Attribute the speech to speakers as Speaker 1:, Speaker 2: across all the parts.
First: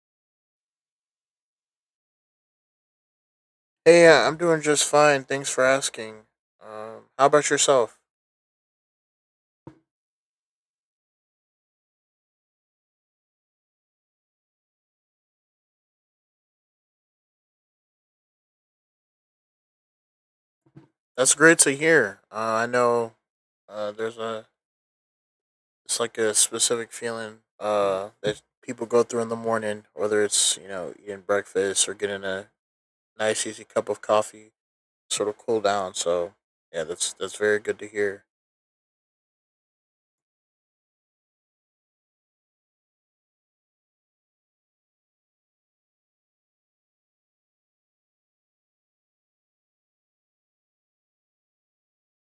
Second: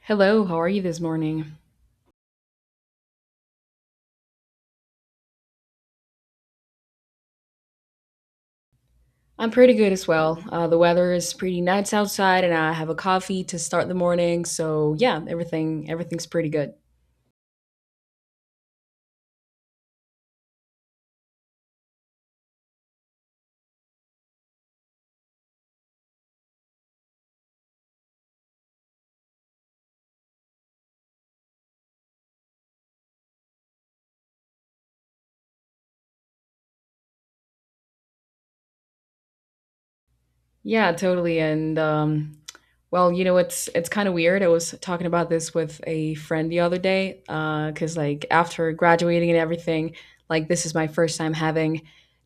Speaker 1: Hello, how are you this morning?
Speaker 2: Hey, yeah, I'm doing just fine. Thanks for asking. How about yourself?
Speaker 1: I'm pretty good as well. The weather is pretty nice outside, and I have a coffee to start the morning. So yeah, everything's pretty good.
Speaker 2: That's great to hear. I know there's a it's like a specific feeling that people go through in the morning, whether it's eating breakfast or getting a nice easy cup of coffee, sort of cool down. So yeah, that's very good to hear.
Speaker 1: Yeah, totally. And it's kind of weird. I was talking about this with a friend the other day, because like after graduating and everything, like this is my first time having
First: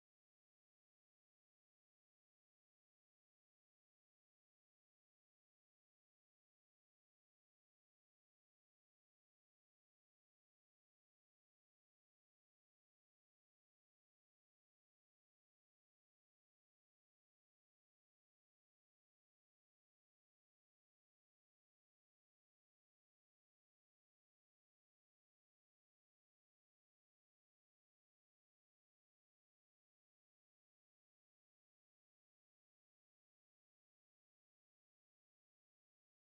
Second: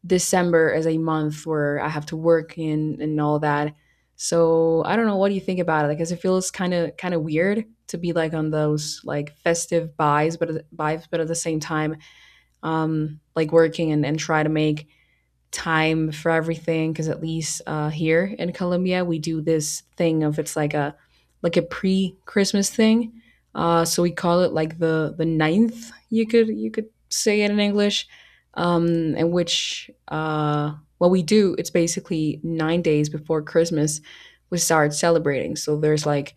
Speaker 1: December as a month where I have to work and all that. So I don't know. What do you think about it? Like, 'cause it feels kind of weird to be like on those like festive buys, but but at the same time, like working and try to make time for everything because at least here in Colombia we do this thing of it's like a pre Christmas thing. So we call it like the ninth. You could say it in English, um, in which what we do it's basically 9 days before Christmas we start celebrating. So there's like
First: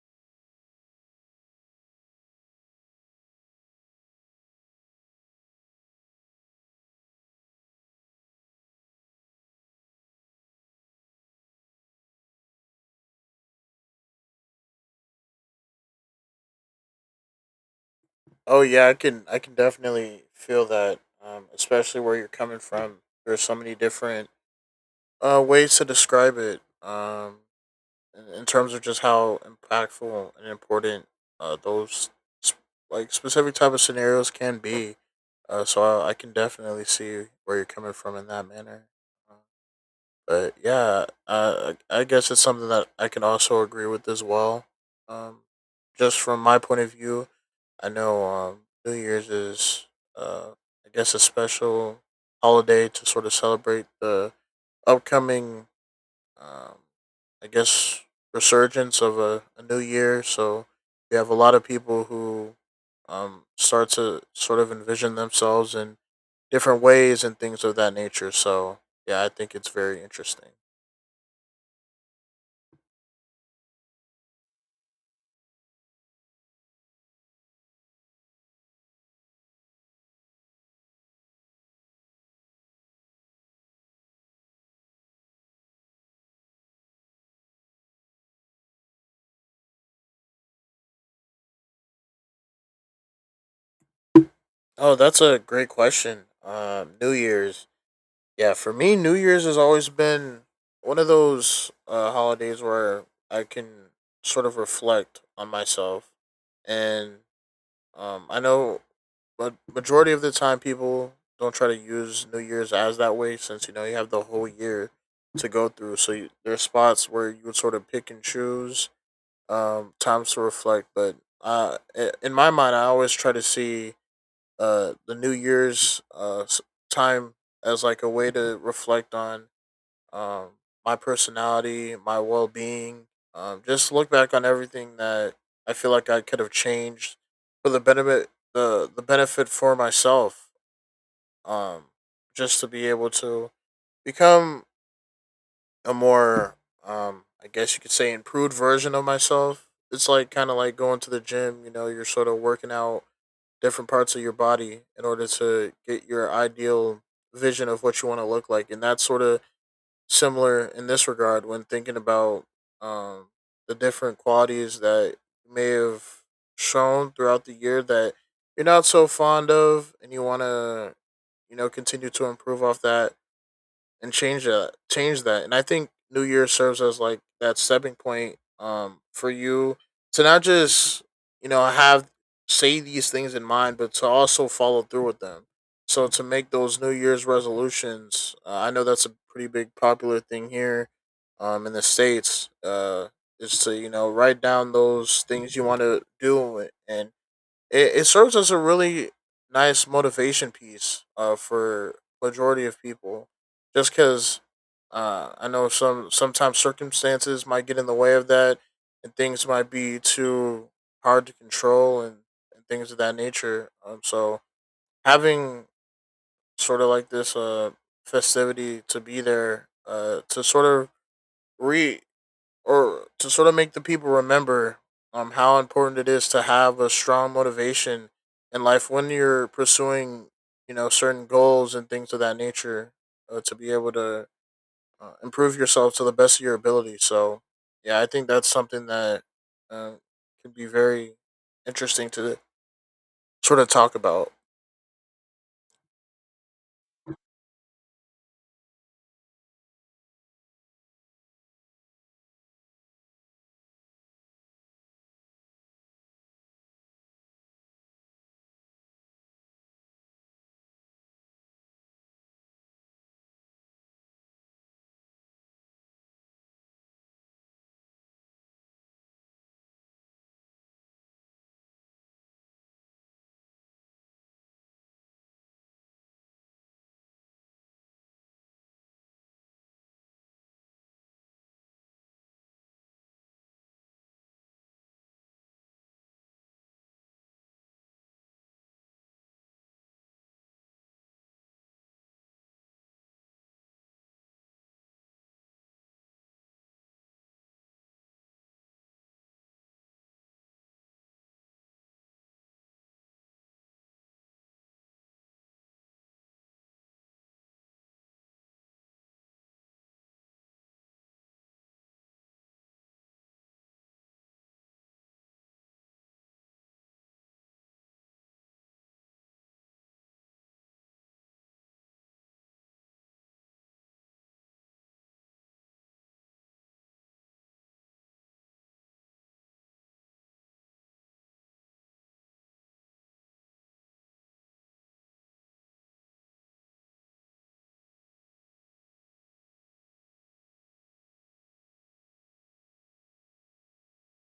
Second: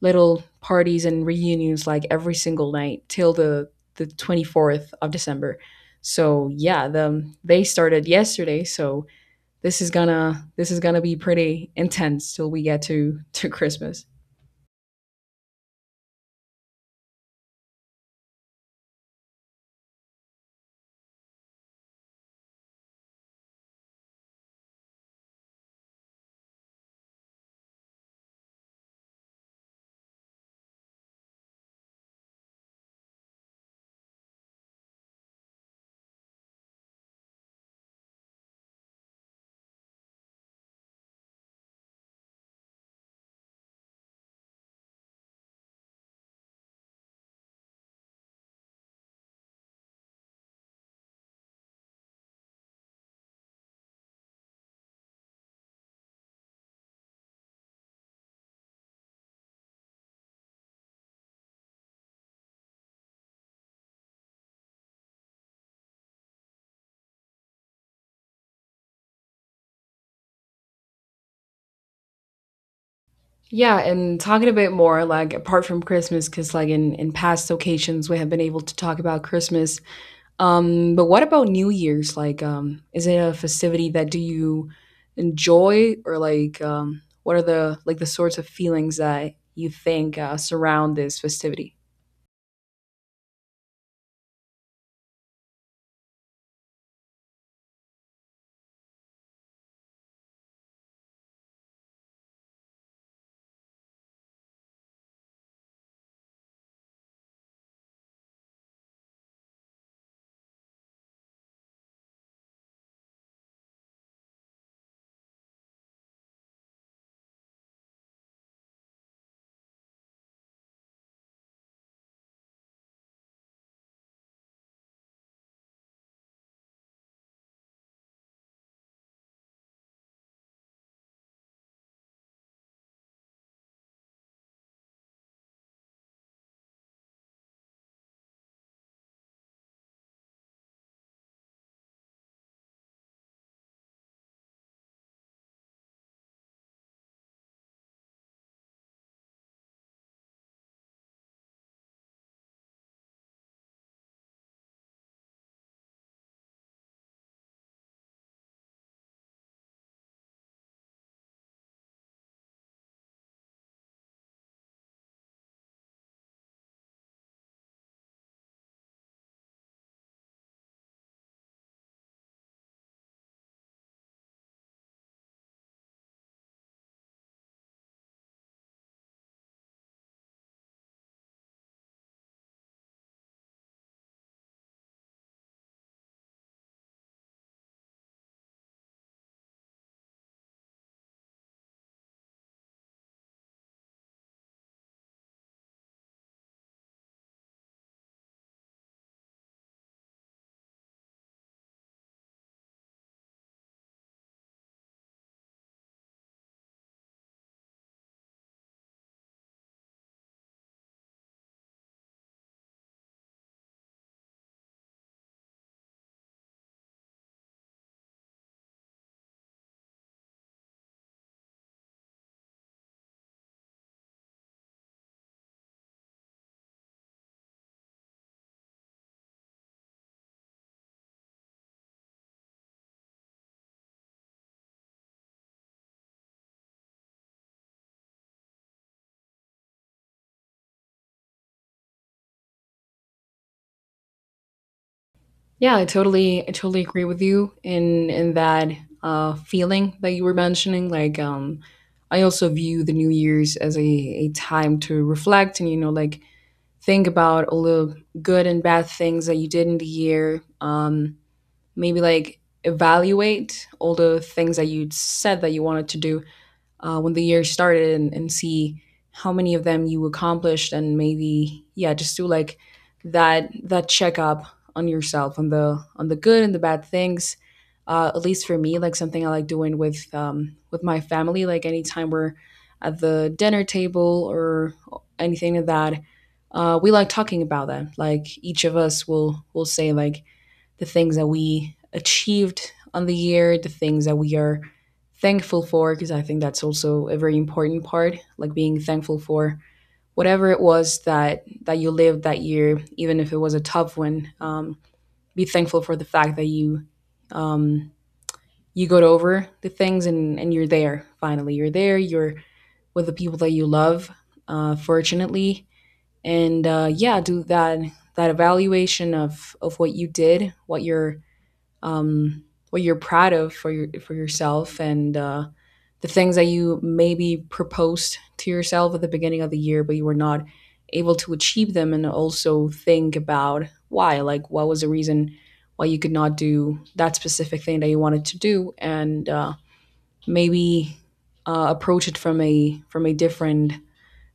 Speaker 1: little parties and reunions like every single night till the 24th of December. So yeah, they started yesterday, so this is gonna be pretty intense till we get to Christmas.
Speaker 2: Oh yeah, I can definitely feel that, especially where you're coming from. There's so many different ways to describe it. Um, in terms of just how impactful and important those sp- like specific type of scenarios can be. So I can definitely see where you're coming from in that manner. Uh, But yeah, I guess it's something that I can also agree with as well. Um, just from my point of view, I know New Year's is, uh, I guess, a special holiday to sort of celebrate the upcoming um, I guess resurgence of a new year. So we have a lot of people who start to sort of envision themselves in different ways and things of that nature. So yeah, I think it's very interesting.
Speaker 1: Yeah, and talking a bit more like apart from Christmas, because like in past occasions we have been able to talk about Christmas. But what about New Year's? Like, is it a festivity that do you enjoy, or like, what are the like the sorts of feelings that you think surround this festivity?
Speaker 2: Oh, that's a great question. New Year's, yeah, for me, New Year's has always been one of those holidays where I can sort of reflect on myself, and I know majority of the time people don't try to use New Year's as that way, since you have the whole year to go through. So you, there are spots where you would sort of pick and choose times to reflect. But uh, in my mind, I always try to see the New Year's time as like a way to reflect on um, my personality, my well being. Just look back on everything that I feel like I could have changed for the benefit the benefit for myself. Um, just to be able to become a more I guess you could say improved version of myself. It's like kind of like going to the gym. You know, you're sort of working out different parts of your body in order to get your ideal vision of what you want to look like, and that's sort of similar in this regard when thinking about um, the different qualities that you may have shown throughout the year that you're not so fond of and you want to continue to improve off that and change that. And I think new year serves as like that stepping point for you to not just have say these things in mind but to also follow through with them, so to make those new year's resolutions. I know that's a pretty big popular thing here in the states. Is to write down those things you want to do, and it serves as a really nice motivation piece for majority of people, just because I know sometimes circumstances might get in the way of that, and things might be too hard to control, and things of that nature. So having sort of like this festivity to be there to sort of re or to sort of make the people remember how important it is to have a strong motivation in life when you're pursuing certain goals and things of that nature, to be able to improve yourself to the best of your ability. So yeah, I think that's something that uh, could be very interesting to sort of talk about.
Speaker 1: Yeah, I totally agree with you in that feeling that you were mentioning. Like, I also view the New Year's as a time to reflect and you know, like think about all the good and bad things that you did in the year. Maybe like evaluate all the things that you said that you wanted to do when the year started and see how many of them you accomplished and maybe yeah just do like that checkup on yourself on the good and the bad things, at least for me like something I like doing with my family like anytime we're at the dinner table or anything of that. We like talking about that like each of us will say like the things that we achieved on the year, the things that we are thankful for, because I think that's also a very important part, like being thankful for whatever it was that you lived that year, even if it was a tough one. Be thankful for the fact that you, um, you got over the things and you're there. Finally, you're there. You're with the people that you love, fortunately, and yeah, do that evaluation of what you did, what your, um, what you're proud of for your for yourself and, the things that you maybe proposed to yourself at the beginning of the year, but you were not able to achieve them, and also think about why, like what was the reason why you could not do that specific thing that you wanted to do, and maybe approach it from a different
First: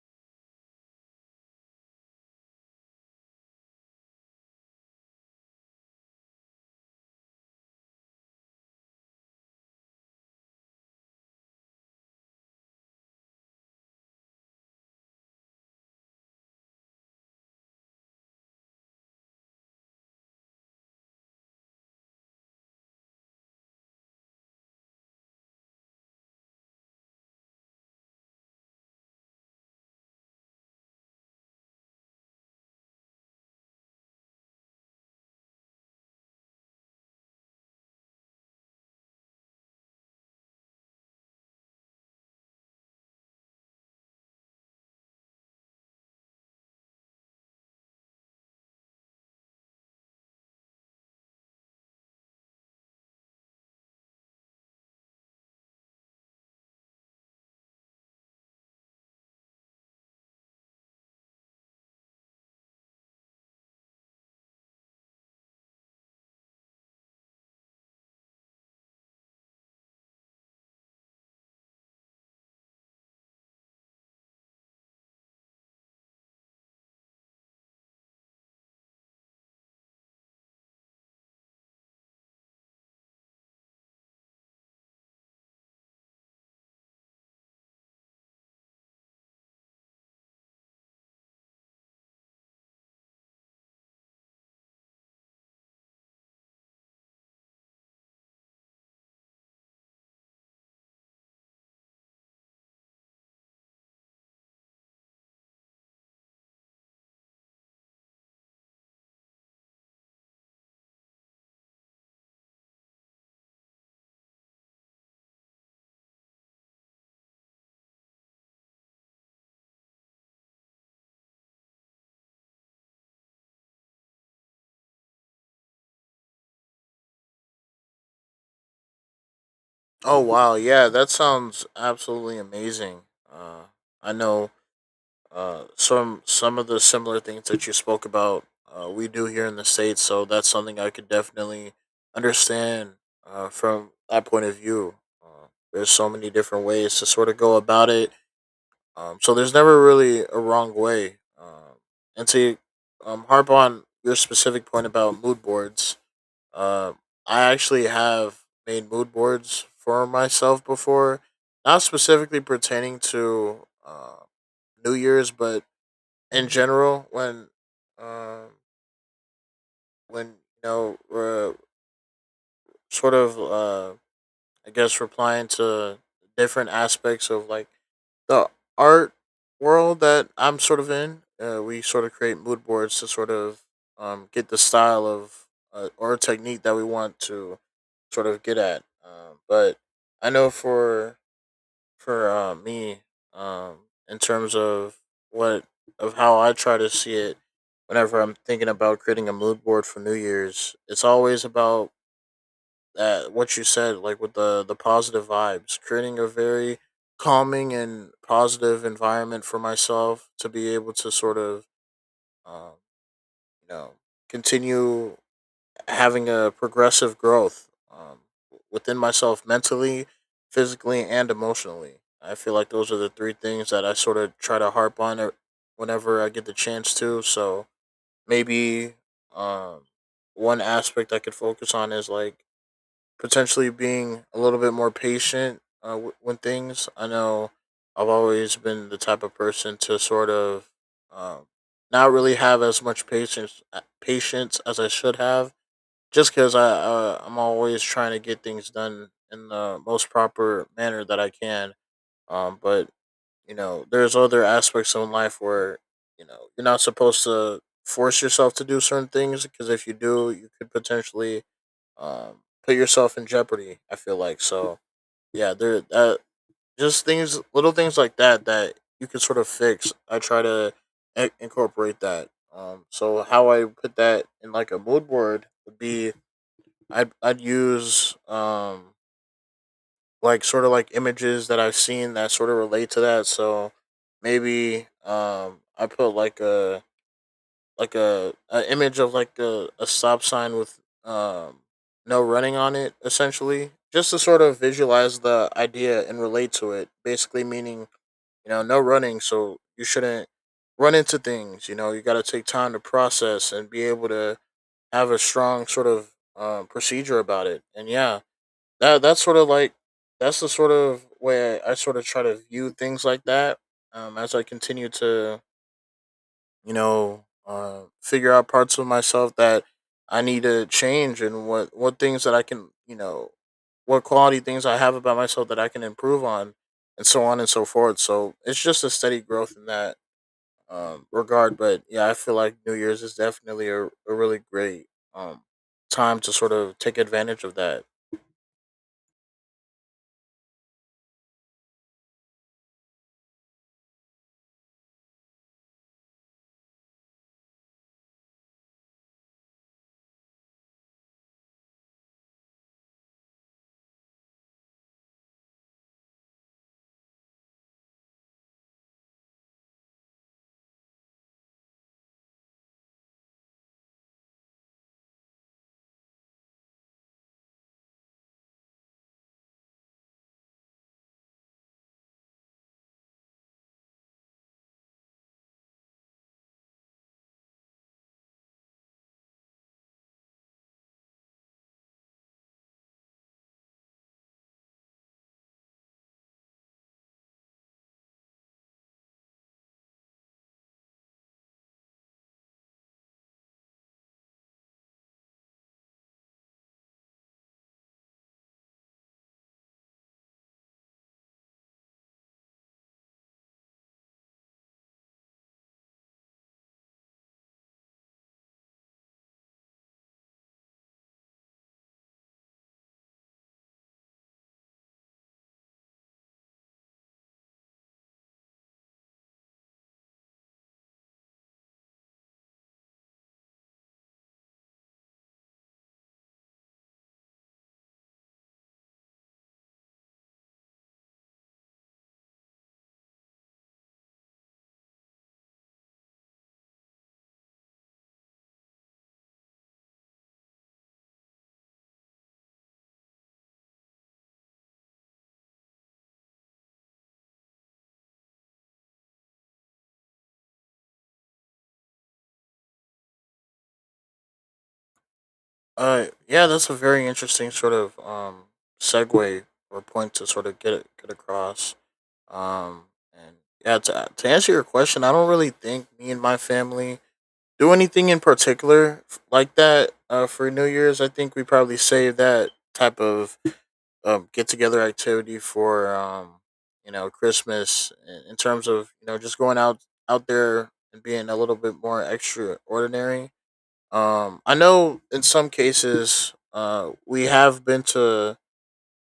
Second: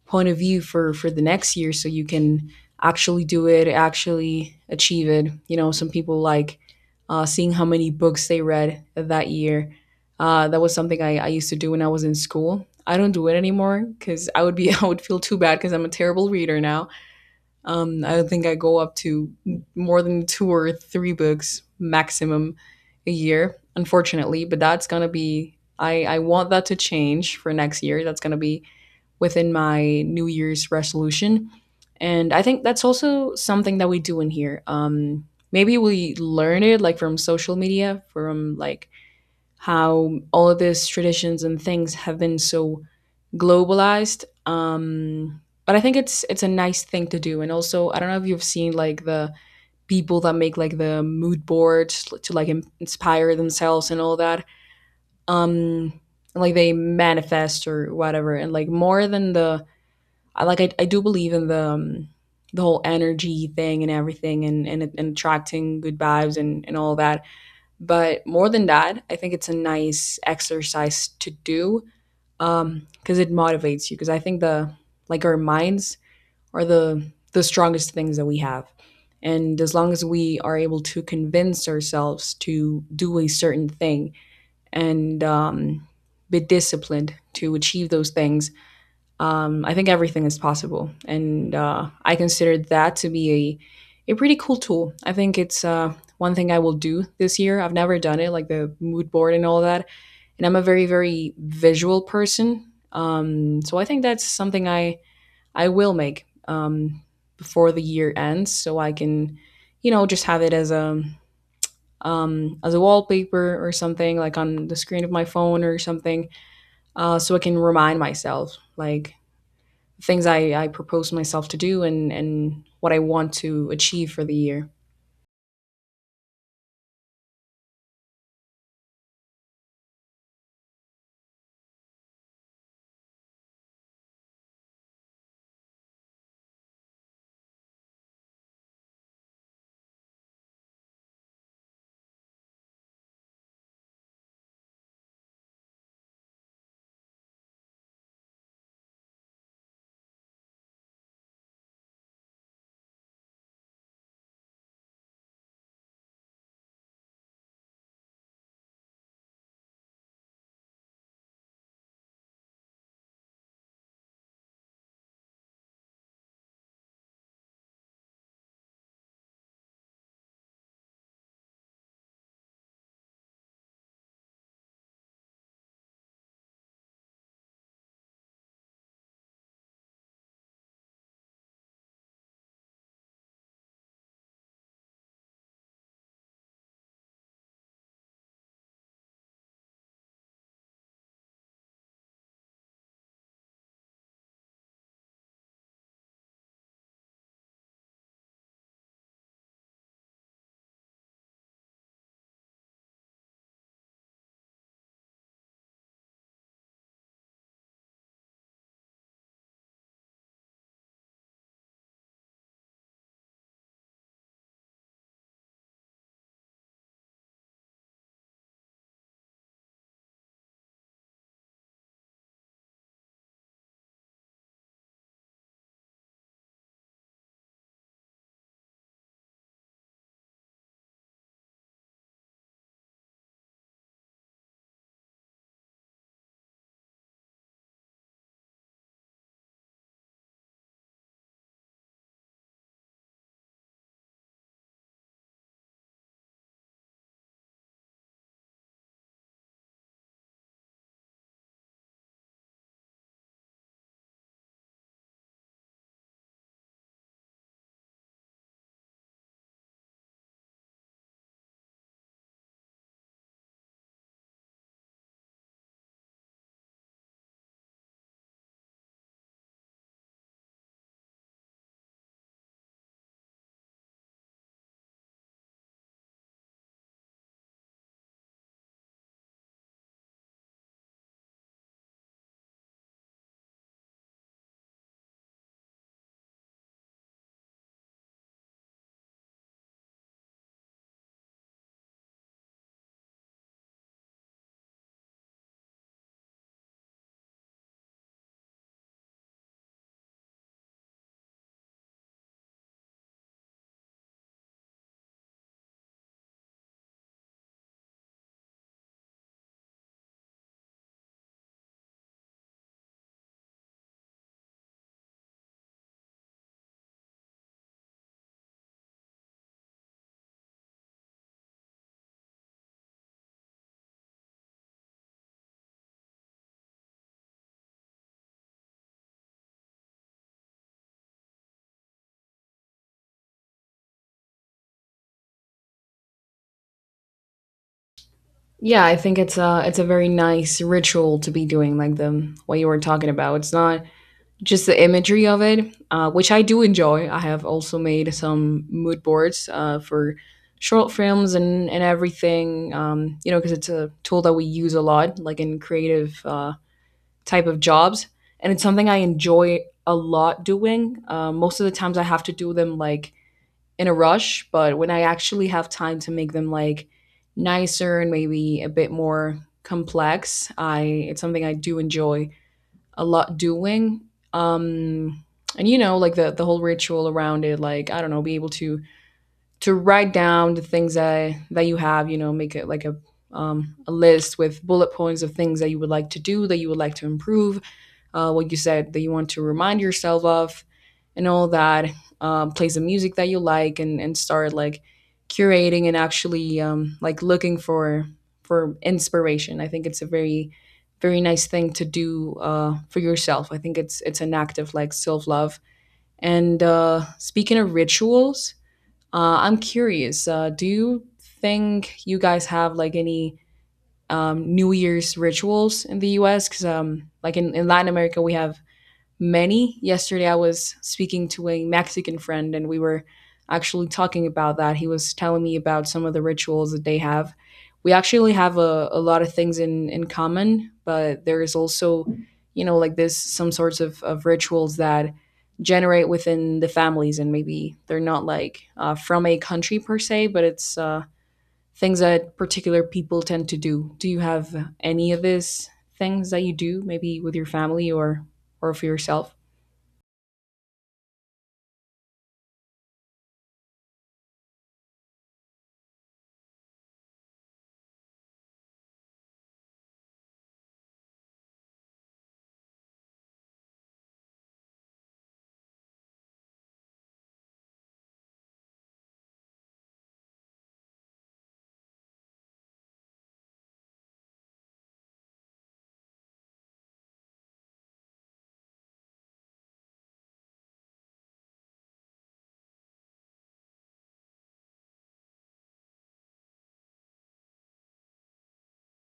Speaker 1: point of view for the next year so you can actually do it, actually achieve it. You know, some people like seeing how many books they read that year. That was something I used to do when I was in school. I don't do it anymore because I would be I would feel too bad because I'm a terrible reader now. I don't think I go up to more than two or three books maximum a year, unfortunately, but that's gonna be, I want that to change for next year. That's gonna be within my New Year's resolution. And I think that's also something that we do in here. Maybe we learn it like from social media, from like how all of these traditions and things have been so globalized. But I think it's a nice thing to do. And also, I don't know if you've seen like the people that make like the mood boards to like inspire themselves and all that. Um, like they manifest or whatever, and like more than the, I do believe in the, the whole energy thing and everything and attracting good vibes and all that. But more than that, I think it's a nice exercise to do, because it motivates you, because I think the like our minds are the strongest things that we have. And as long as we are able to convince ourselves to do a certain thing and, be disciplined to achieve those things, I think everything is possible, and I consider that to be a pretty cool tool. I think it's one thing I will do this year. I've never done it, like the mood board and all that. And I'm a very visual person, so I think that's something I will make, before the year ends, so I can, you know, just have it as a, as a wallpaper or something, like on the screen of my phone or something, so I can remind myself, like things I propose myself to do and what I want to achieve for the year.
Speaker 2: Oh wow, yeah, that sounds absolutely amazing. uh, I know some of the similar things that you spoke about, we do here in the states, so that's something I could definitely understand from that point of view. There's so many different ways to sort of go about it, so there's never really a wrong way. And to harp on your specific point about mood boards, uh, I actually have made mood boards for myself before, not specifically pertaining to New Year's, but in general when um when you know we're sort of I guess replying to different aspects of like the art world that I'm sort of in. We sort of create mood boards to sort of get the style of or technique that we want to sort of get at. But I know for me, um, in terms of what of how I try to see it whenever I'm thinking about creating a mood board for New Year's, it's always about that what you said, like with the positive vibes, creating a very calming and positive environment for myself to be able to sort of um, you know continue having a progressive growth, within myself mentally, physically, and emotionally. I feel like those are the three things that I sort of try to harp on whenever I get the chance to. So maybe um, one aspect I could focus on is like potentially being a little bit more patient when things. I know I've always been the type of person to sort of um, not really have as much patience as I should have, just because I I'm always trying to get things done in the most proper manner that I can. But you know, there's other aspects in life where you know you're not supposed to force yourself to do certain things, because if you do, you could potentially put yourself in jeopardy, I feel like. So yeah, there just things, little things like that that you can sort of fix. I try to incorporate that. So how I put that in like a mood board would be I'd use like sort of like images that I've seen that sort of relate to that. So maybe I put like a image of like a stop sign with no running on it, essentially just to sort of visualize the idea and relate to it, basically meaning no running, so you shouldn't run into things. You know, you got to take time to process and be able to have a strong sort of procedure about it. And yeah, that's sort of like that's the sort of way I sort of try to view things like that, as I continue to figure out parts of myself that I need to change, and what things that I can what quality things I have about myself that I can improve on, and so on and so forth. So it's just a steady growth in that regard. But yeah, I feel like New Year's is definitely a really great um, time to sort of take advantage of that.
Speaker 1: Yeah, I think it's a very nice ritual to be doing, like the what you were talking about. It's not just the imagery of it, which I do enjoy. I have also made some mood boards for short films and everything. You know, because it's a tool that we use a lot, like in creative type of jobs, and it's something I enjoy a lot doing. Most of the times, I have to do them like in a rush, but when I actually have time to make them like nicer and maybe a bit more complex, I, it's something I do enjoy a lot doing. Um and you know, like the whole ritual around it, like I don't know, be able to write down the things that you have, you know, make it like a, a list with bullet points of things that you would like to do, that you would like to improve, what you said that you want to remind yourself of and all that, play some music that you like and start like curating and actually, like looking for inspiration. I think it's a very very nice thing to do for yourself. I think it's an act of like self-love, and speaking of rituals, I'm curious, do you think you guys have like any, New Year's rituals in the US? Because like in Latin America we have many. Yesterday, I was speaking to a Mexican friend, and we were actually talking about that. He was telling me about some of the rituals that they have. We actually have a lot of things in common, but there is also, you know, like this, some sorts of rituals that generate within the families, and maybe they're not like from a country per se, but it's things that particular people tend to do. Do you have any of these things that you do, maybe with your family or for yourself?
Speaker 2: Yeah, that's a very interesting sort of segue or point to sort of get across. Um, and yeah, to answer your question, I don't really think me and my family do anything in particular like that. For New Year's, I think we probably save that type of get together activity for you know Christmas, in terms of you know just going out there and being a little bit more extraordinary. I know in some cases, we have been to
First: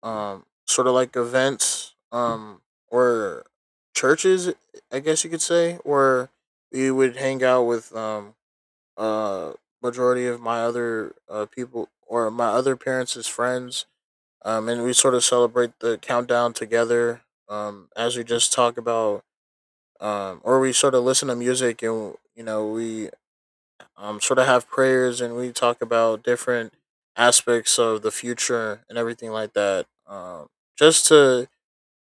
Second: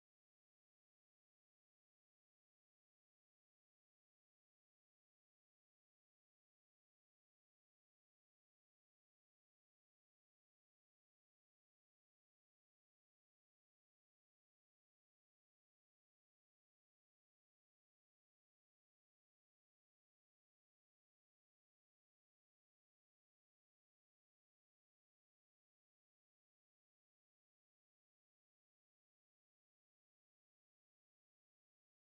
Speaker 2: sort of like events, or churches, I guess you could say, where we would hang out with uh majority of my other people or my other parents' friends, and we sort of celebrate the countdown together, as we just talk about, or we sort of listen to music, and you know we sort of have prayers and we talk about different aspects of the future and everything like that. Just to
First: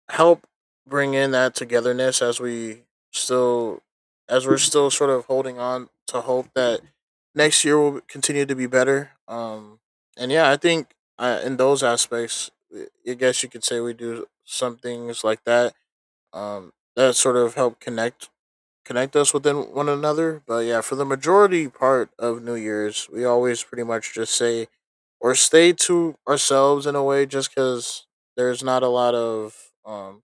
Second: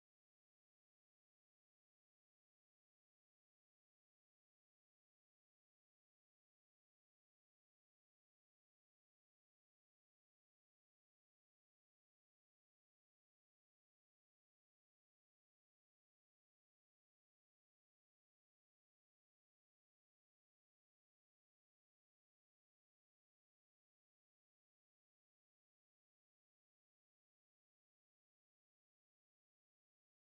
Speaker 2: help bring in that togetherness as we still, as we're still sort of holding on to hope that next year will continue to be better. And yeah, I think in those aspects, I guess you could say we do some things like that, that sort of help connect us within one another. But yeah, for the majority part of New Year's, we always pretty much just say or stay to ourselves in a way, just because there's not a lot of, um,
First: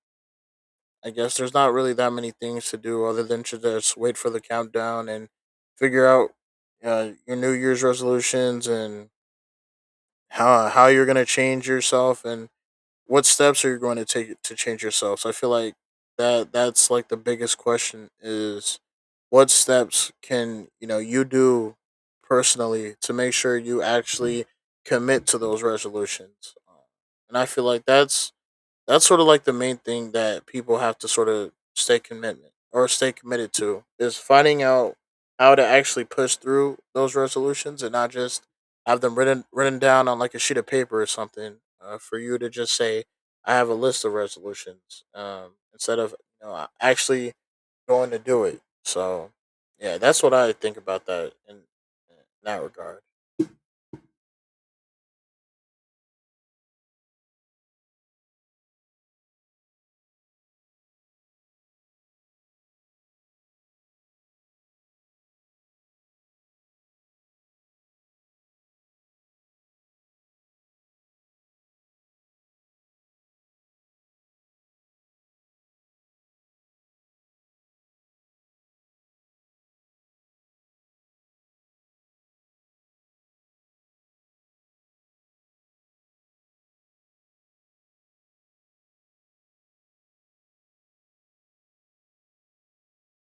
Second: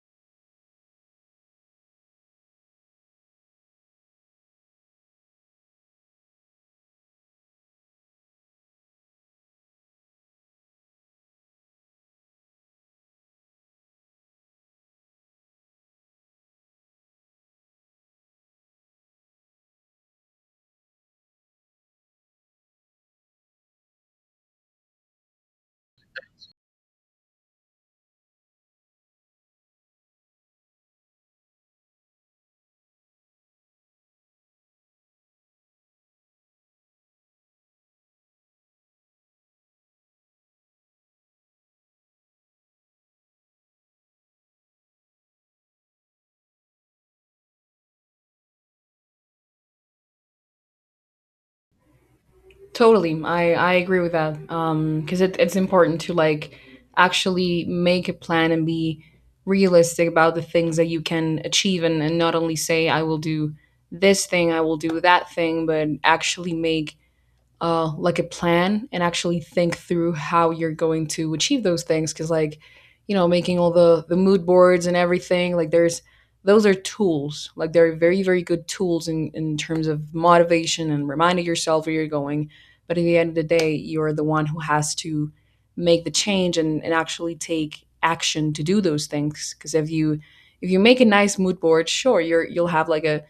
Speaker 2: I guess there's not really that many things to do other than to just wait for the countdown and figure out your New Year's resolutions, and how you're gonna change yourself, and what steps are you going to take to change yourself? So I feel like that's like the biggest question is what steps can you do personally to make sure you actually commit to those resolutions? And I feel like that's sort of like the main thing that people have to sort of stay commitment or stay committed to is finding out how to actually push through those resolutions and not just have them written down on like a sheet of paper or something for you to just say I have a list of resolutions instead of actually going to do it. So yeah, that's what I think about that in that regard.
Speaker 1: Totally. I agree with that. Because it's important to like actually make a plan and be realistic about the things that you can achieve and not only say, I will do this thing, I will do that thing, but actually make, like a plan and actually think through how you're going to achieve those things. Because like, you know, making all the mood boards and everything, like there's those are tools, like they're very very good tools in terms of motivation and reminding yourself where you're going, but at the end of the day you're the one who has to make the change and actually take action to do those things. Because if you, if you make a nice mood board, sure, you're, you'll have like a,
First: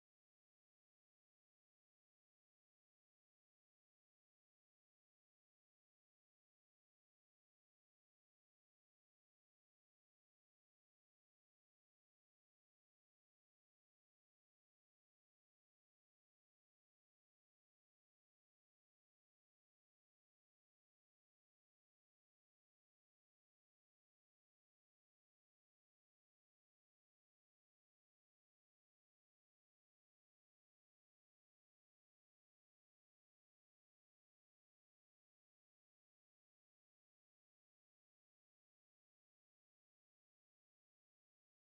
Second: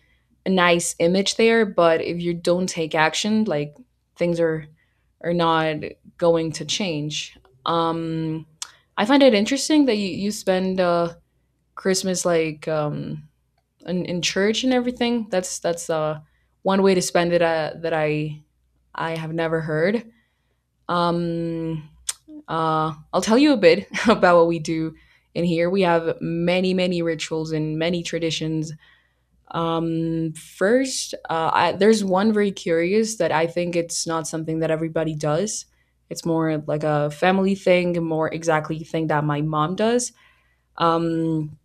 Speaker 1: a nice image there, but if you don't take action, like things are not going to change. Um, I find it interesting that you spend Christmas like, in church and everything. That's one way to spend it that I have never heard. Um, I'll tell you a bit about what we do in here. We have many rituals and many traditions, first, there's one very curious that I think it's not something that everybody does. It's more like a family thing, more exactly thing that my mom does. Um,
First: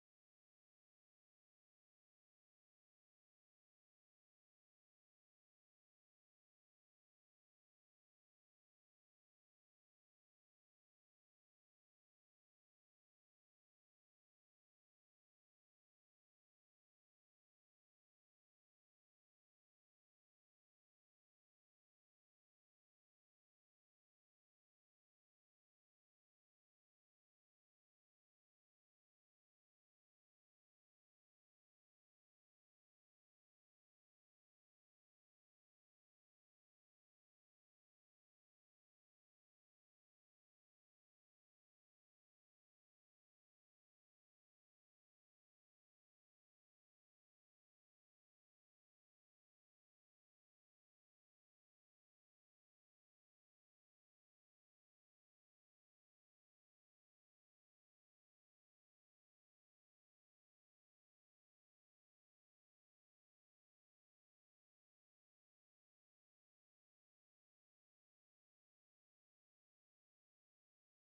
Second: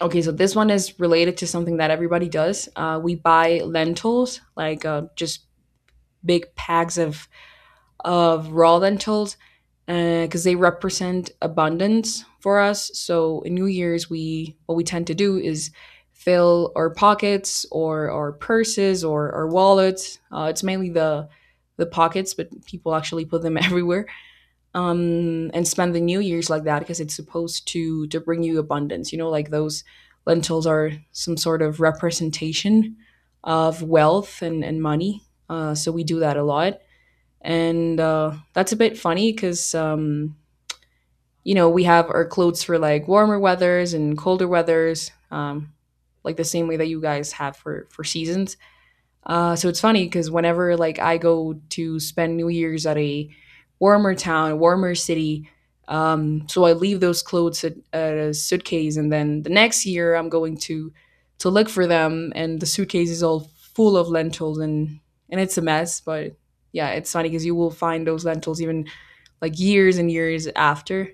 Speaker 1: okay, so this one is related to something that everybody does. We buy lentils, like just big packs of raw lentils because they represent abundance for us. So in New Year's, we what we tend to do is fill our pockets or our purses or our wallets. It's mainly the pockets, but people actually put them everywhere, and spend the New Year's like that because it's supposed to bring you abundance. You know, like those lentils are some sort of representation of wealth and money. So we do that a lot, and that's a bit funny because, you know, we have our clothes for like warmer weathers and colder weathers, like the same way that you guys have for seasons. So it's funny because whenever like I go to spend New Year's at a warmer town, a warmer city, so I leave those clothes at a suitcase, and then the next year I'm going to look for them, and the suitcase is all full of lentils, and it's a mess. But yeah, it's funny because you will find those lentils even like years and years after.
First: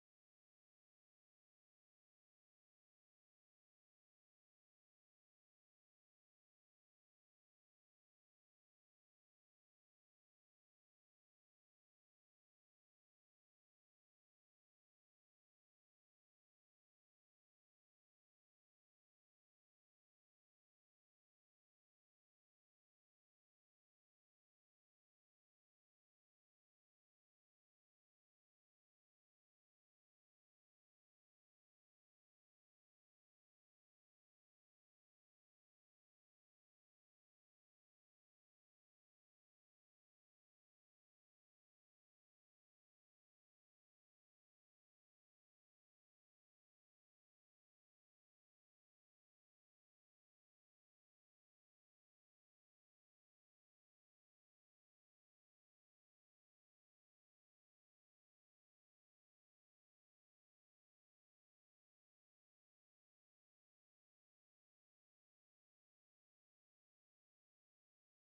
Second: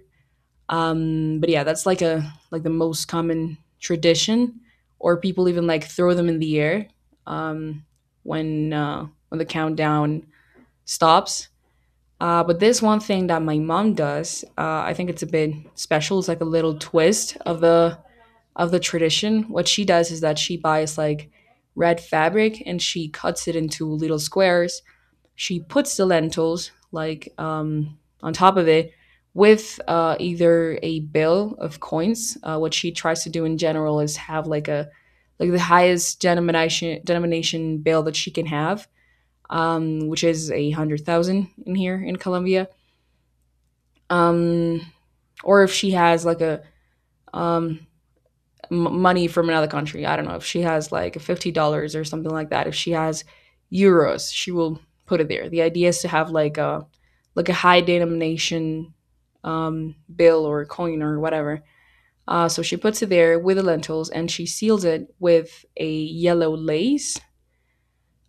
Speaker 1: But yeah, that's like a like the most common tradition, or people even like throw them in the air, um, when the countdown stops. But there's one thing that my mom does. I think it's a bit special. It's like a little twist of the tradition. What she does is that she buys like red fabric and she cuts it into little squares. She puts the lentils like, on top of it with, either a bill of coins. What she tries to do in general is have like a like the highest denomination bill that she can have, which is a hundred thousand in here in Colombia. Um, or if she has like a, um, money from another country. I don't know if she has like $50 or something like that. If she has euros, she will put it there. The idea is to have like a high denomination, bill or coin or whatever. So she puts it there with the lentils and she seals it with a yellow lace,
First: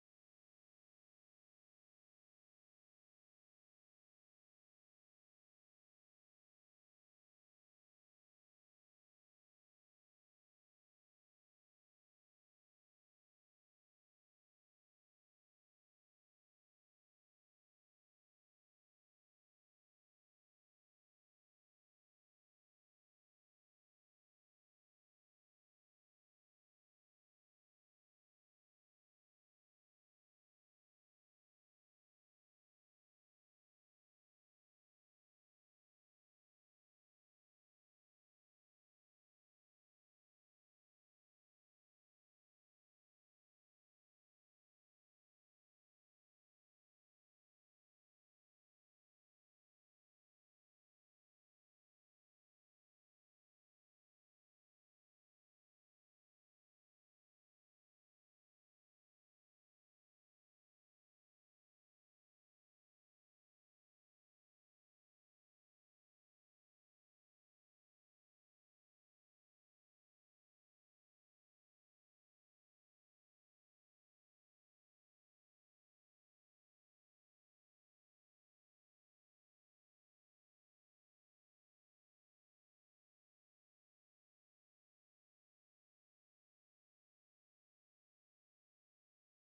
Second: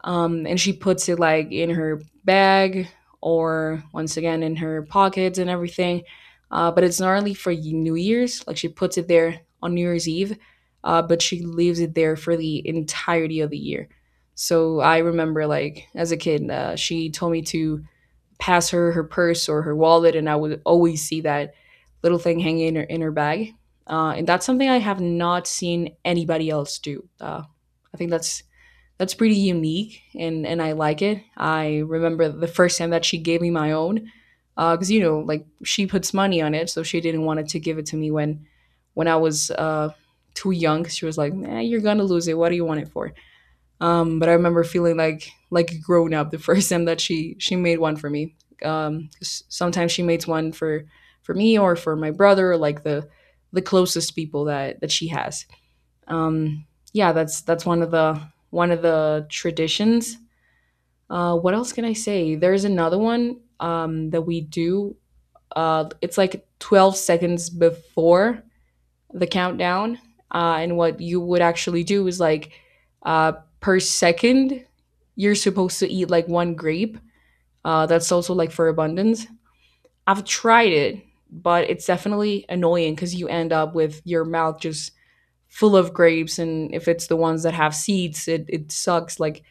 Speaker 1: and she puts it like in her bag or once again in her pockets and everything. But it's not only for New Year's, like she puts it there on New Year's Eve, but she leaves it there for the entirety of the year. So I remember, like as a kid, she told me to pass her purse or her wallet, and I would always see that little thing hanging in her bag. And that's something I have not seen anybody else do. I think that's pretty unique, and I like it. I remember the first time that she gave me my own, because you know like she puts money on it, so she didn't want it to give it to me when I was too young. She was like, "Nah, you're gonna lose it. What do you want it for?" But I remember feeling like a grown up the first time that she made one for me. 'Cause sometimes she makes one for me or for my brother, or like the closest people that she has. Um, yeah, that's one of the traditions. What else can I say? There's another one that we do. It's like 12 seconds before the countdown, and what you would actually do is like, uh, per second, you're supposed to eat like one grape. That's also like for abundance. I've tried it, but it's definitely annoying because you end up with your mouth just full of grapes, and if it's the ones that have seeds, it sucks. Like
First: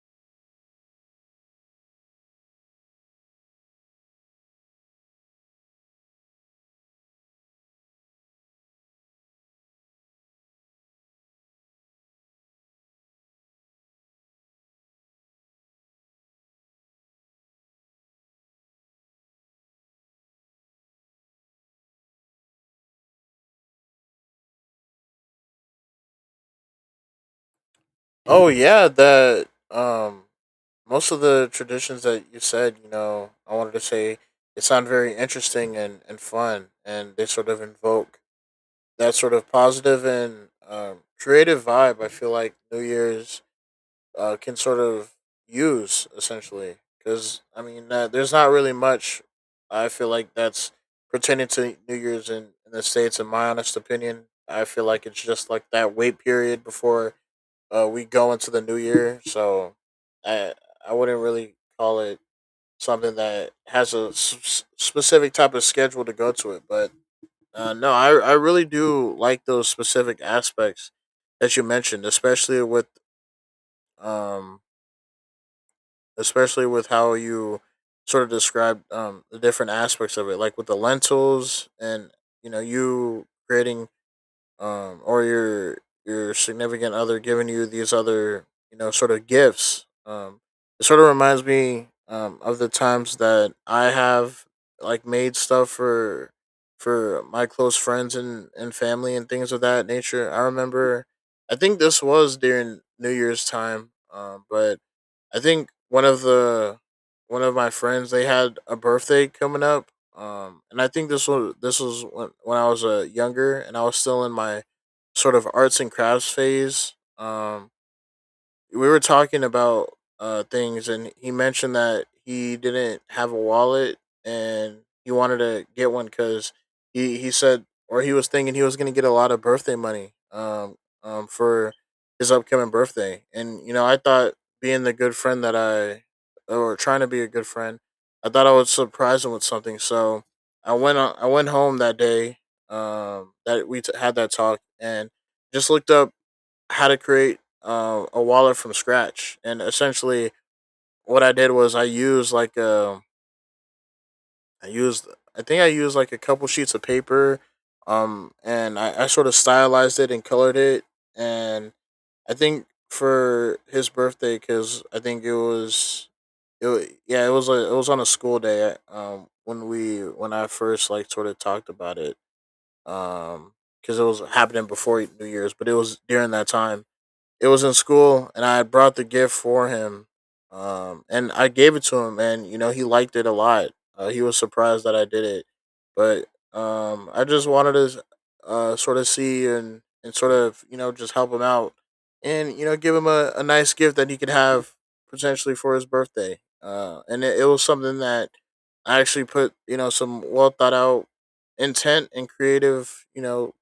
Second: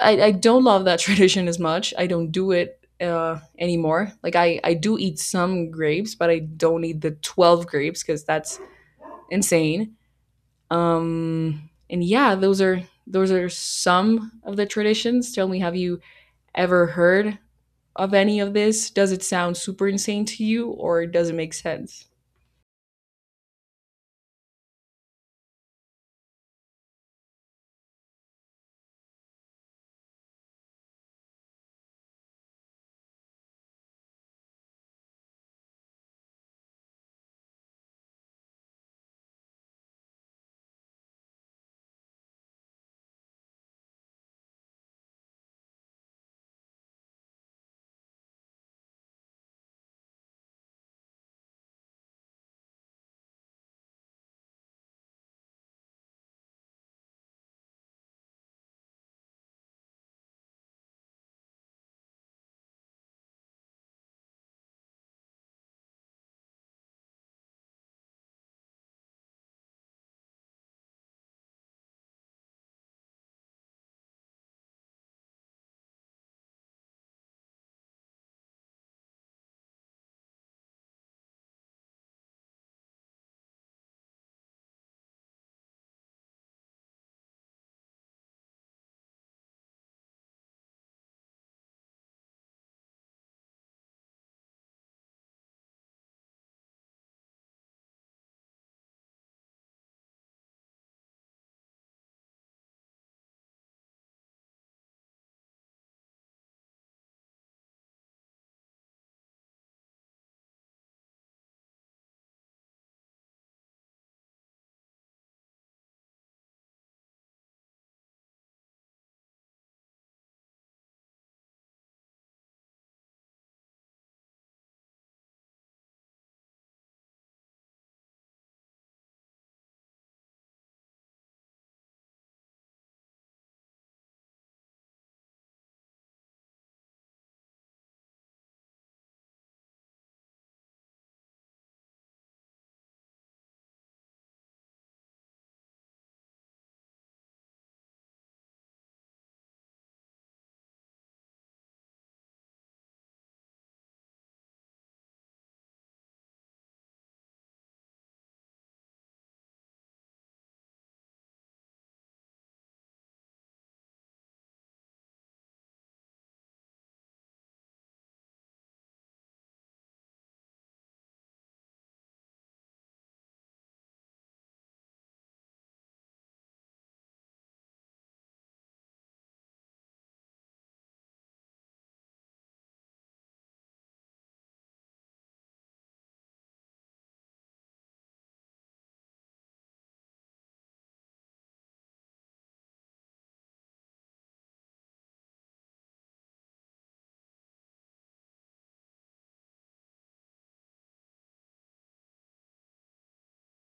Speaker 1: I don't love that tradition as much. I don't do it anymore. Like I do eat some grapes, but I don't eat the 12 grapes because that's insane. And yeah, those are some of the traditions. Tell me, have you ever heard of any of this? Does it sound super insane to you, or does it make sense?
Speaker 2: Oh yeah, that most of the traditions that you said, I wanted to say they sound very interesting and fun, and they sort of invoke that sort of positive and creative vibe. I feel like New Year's can sort of use essentially because I mean, there's not really much. I feel like that's pertaining to New Year's in the states. In my honest opinion, I feel like it's just like that wait period before we go into the new year, so I I wouldn't really call it something that has a specific type of schedule to go to it. But no, I really do like those specific aspects that you mentioned, um especially with how you sort of described the different aspects of it, like with the lentils and you creating or your significant other giving you these other sort of gifts. It sort of reminds me of the times that I have like made stuff for my close friends and family and things of that nature. I remember, I think this was during New Year's time, but I think one of my friends they had a birthday coming up, and I think this was when I was younger and I was still in my sort of arts and crafts phase. We were talking about things and he mentioned that he didn't have a wallet and he wanted to get one because he said or he was thinking he was going to get a lot of birthday money for his upcoming birthday. And I thought, being the good friend that I, or trying to be a good friend, I thought I would surprise him with something. So I went home that day that we had that talk and just looked up how to create a wallet from scratch. And essentially, what I did was I used, I think I used like a couple sheets of paper, and I sort of stylized it and colored it. And I think for his birthday, because I think it was, it wa- yeah, it was it was on a school day. When we when I first like sort of talked about it, um, because it was happening before New Year's, but it was during that time it was in school and I had brought the gift for him. And I gave it to him and, you know, he liked it a lot. He was surprised that I did it. But I just wanted to sort of see and sort of, you know, just help him out and, you know, give him a nice gift that he could have potentially for his birthday. And it, it was something that I actually put, you know, some well thought out intent and creative, you know,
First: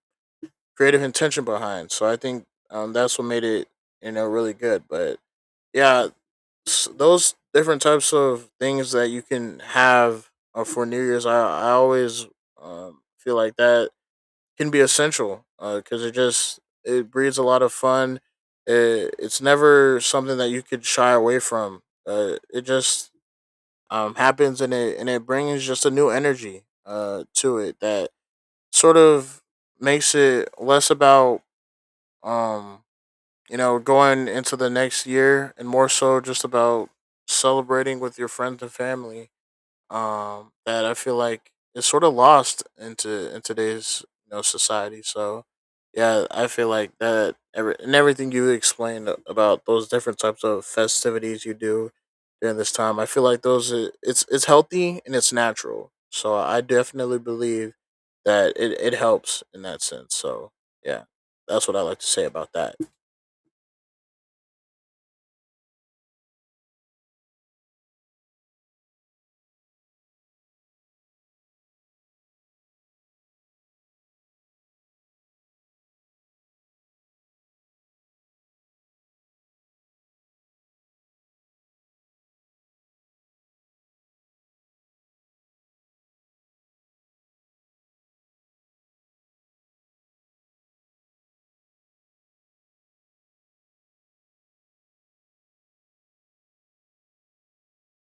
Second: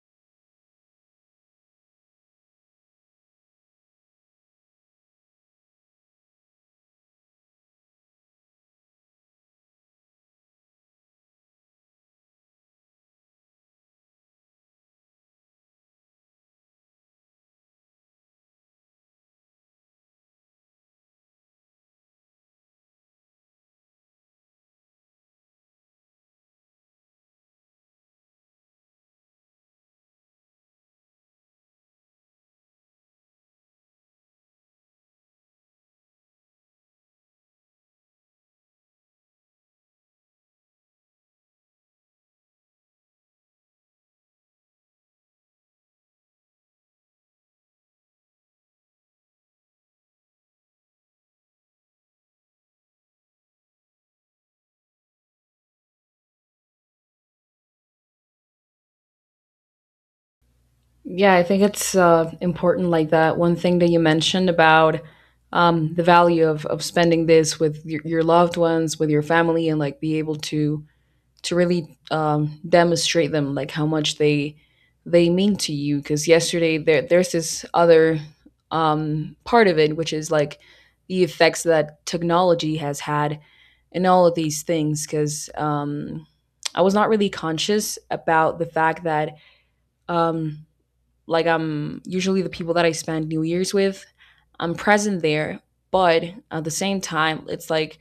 Speaker 2: creative intention behind. So I think that's what made it, you know, really good. But yeah, those different types of things that you can have for New Year's, I always feel like that can be essential because it just it breeds a lot of fun. It, it's never something that you could shy away from. It just happens and it brings just a new energy to it that sort of makes it less about um you know, going into the next year and more so just about celebrating with your friends and family that I feel like is sort of lost into in today's you know society. So yeah, I feel like that every, and everything you explained about those different types of festivities you do during this time, I feel like those are, it's healthy and it's natural. So I definitely believe that it helps in that sense. So yeah,
Speaker 1: Yeah, I think
Speaker 2: that's what I
Speaker 1: it's
Speaker 2: like to say about that.
Speaker 1: important like that. One thing that you mentioned about, the value of, spending this with your, loved ones, with your family, and like be able to really, demonstrate them like how much they mean to you, because yesterday there's this other, part of it, which is like the effects that technology has had in all of these things, because I was not really conscious about the fact that, um, like I'm usually the people that I spend New Year's with, I'm present there, but at the same time, it's like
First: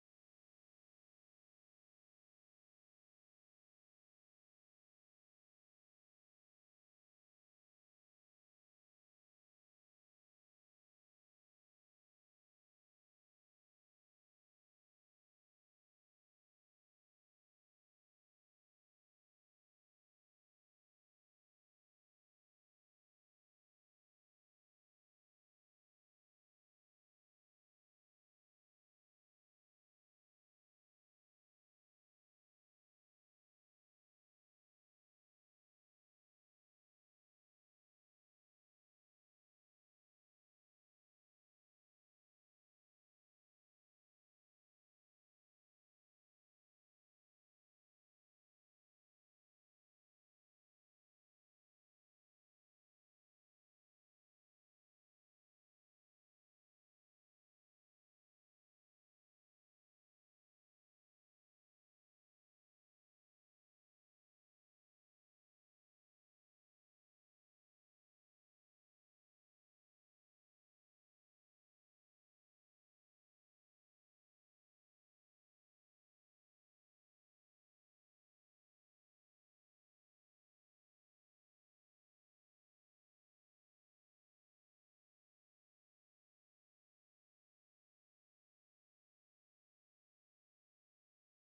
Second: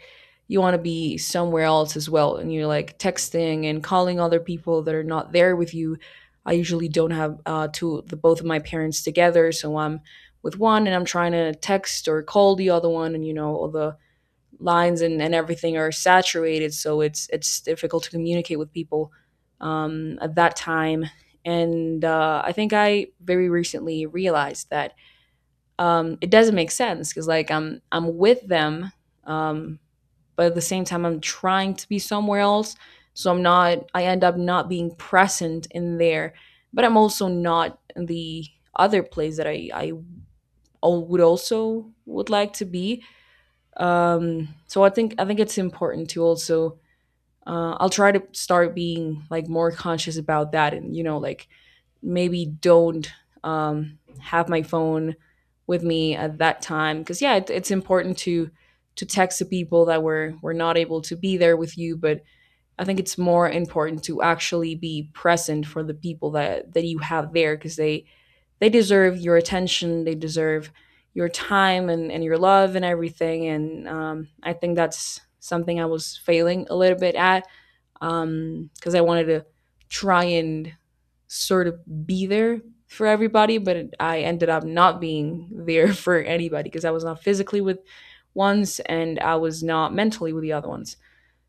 Speaker 1: you want to be somewhere else as well. And you're like texting and calling other people that are not there with you. I usually don't have, the both of my parents together, so I'm with one and I'm trying to text or call the other one, and you know all the lines and, everything are saturated, so it's difficult to communicate with people, at that time. And I think I very recently realized that, it doesn't make sense because like I'm with them, um, but at the same time I'm trying to be somewhere else, so I'm not. I end up not being present in there, but I'm also not in the other place that I would also would like to be. So I think it's important to also. I'll try to start being like more conscious about that, and you know, like maybe don't, have my phone with me at that time, because yeah, it, it's important to text the people that were not able to be there with you, but I think it's more important to actually be present for the people that you have there, because they deserve your attention. They deserve your time, and, your love, and everything. And I think that's something I was failing a little bit at, because I wanted to try and sort of be there for everybody, but I ended up not being there for anybody, because I was not physically with ones and I was not mentally with the other ones.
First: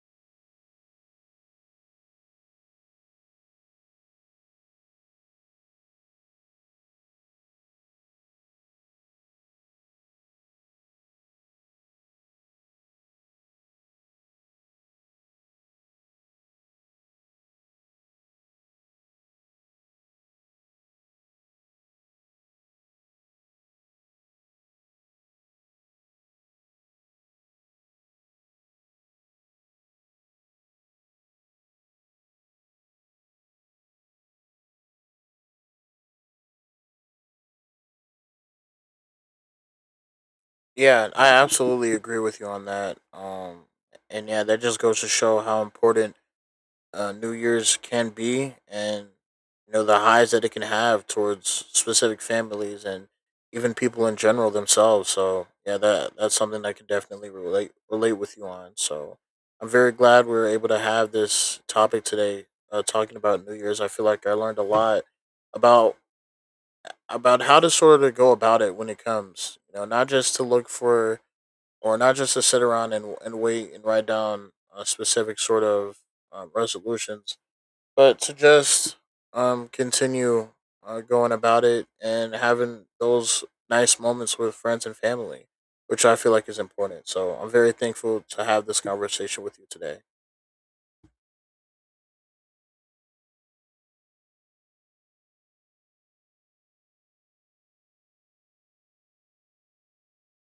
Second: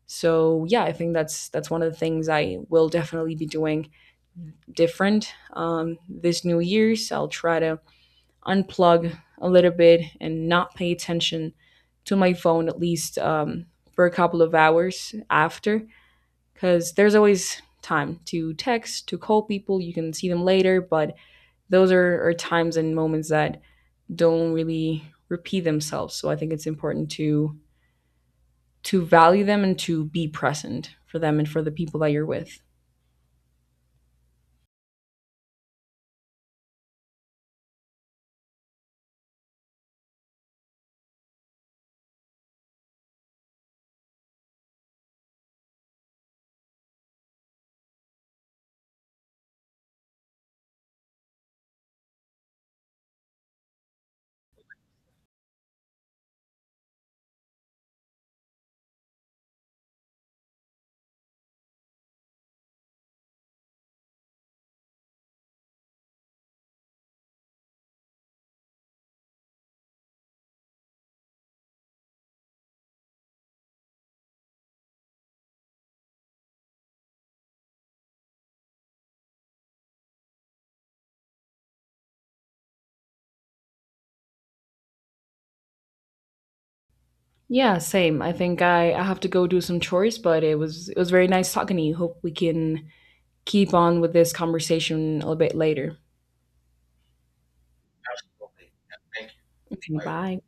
Speaker 1: So yeah, I think that's one of the things I will definitely be doing different. This New Year's I'll try to unplug a little bit and not pay attention to my phone, at least, for a couple of hours after, because there's always time to text, to call people. You can see them later, but those are times and moments that don't really repeat themselves. So I think it's important to value them and to be present for them and for the people that you're with.
Speaker 2: Yeah, I absolutely agree with you on that. And yeah, that just goes to show how important New Year's can be, and you know the highs that it can have towards specific families and even people in general themselves. So yeah, that that's something I can definitely relate with you on. So I'm very glad we were able to have this topic today, talking about New Year's. I feel like I learned a lot about about how to sort of go about it when it comes. You know, not just to look for or not just to sit around and wait and write down a specific sort of resolutions, but to just continue going about it and having those nice moments with friends and family, which I feel like is important. So I'm very
Speaker 1: Yeah, same.
Speaker 2: thankful
Speaker 1: I
Speaker 2: to
Speaker 1: think
Speaker 2: have this
Speaker 1: I have to
Speaker 2: conversation
Speaker 1: go
Speaker 2: with
Speaker 1: do
Speaker 2: you
Speaker 1: some
Speaker 2: today.
Speaker 1: chores, but it was very nice talking to you. Hope we can keep on with this conversation a little bit later. Okay, bye.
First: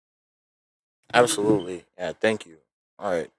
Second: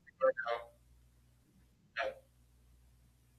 Speaker 2: Absolutely, yeah. Thank you. All right.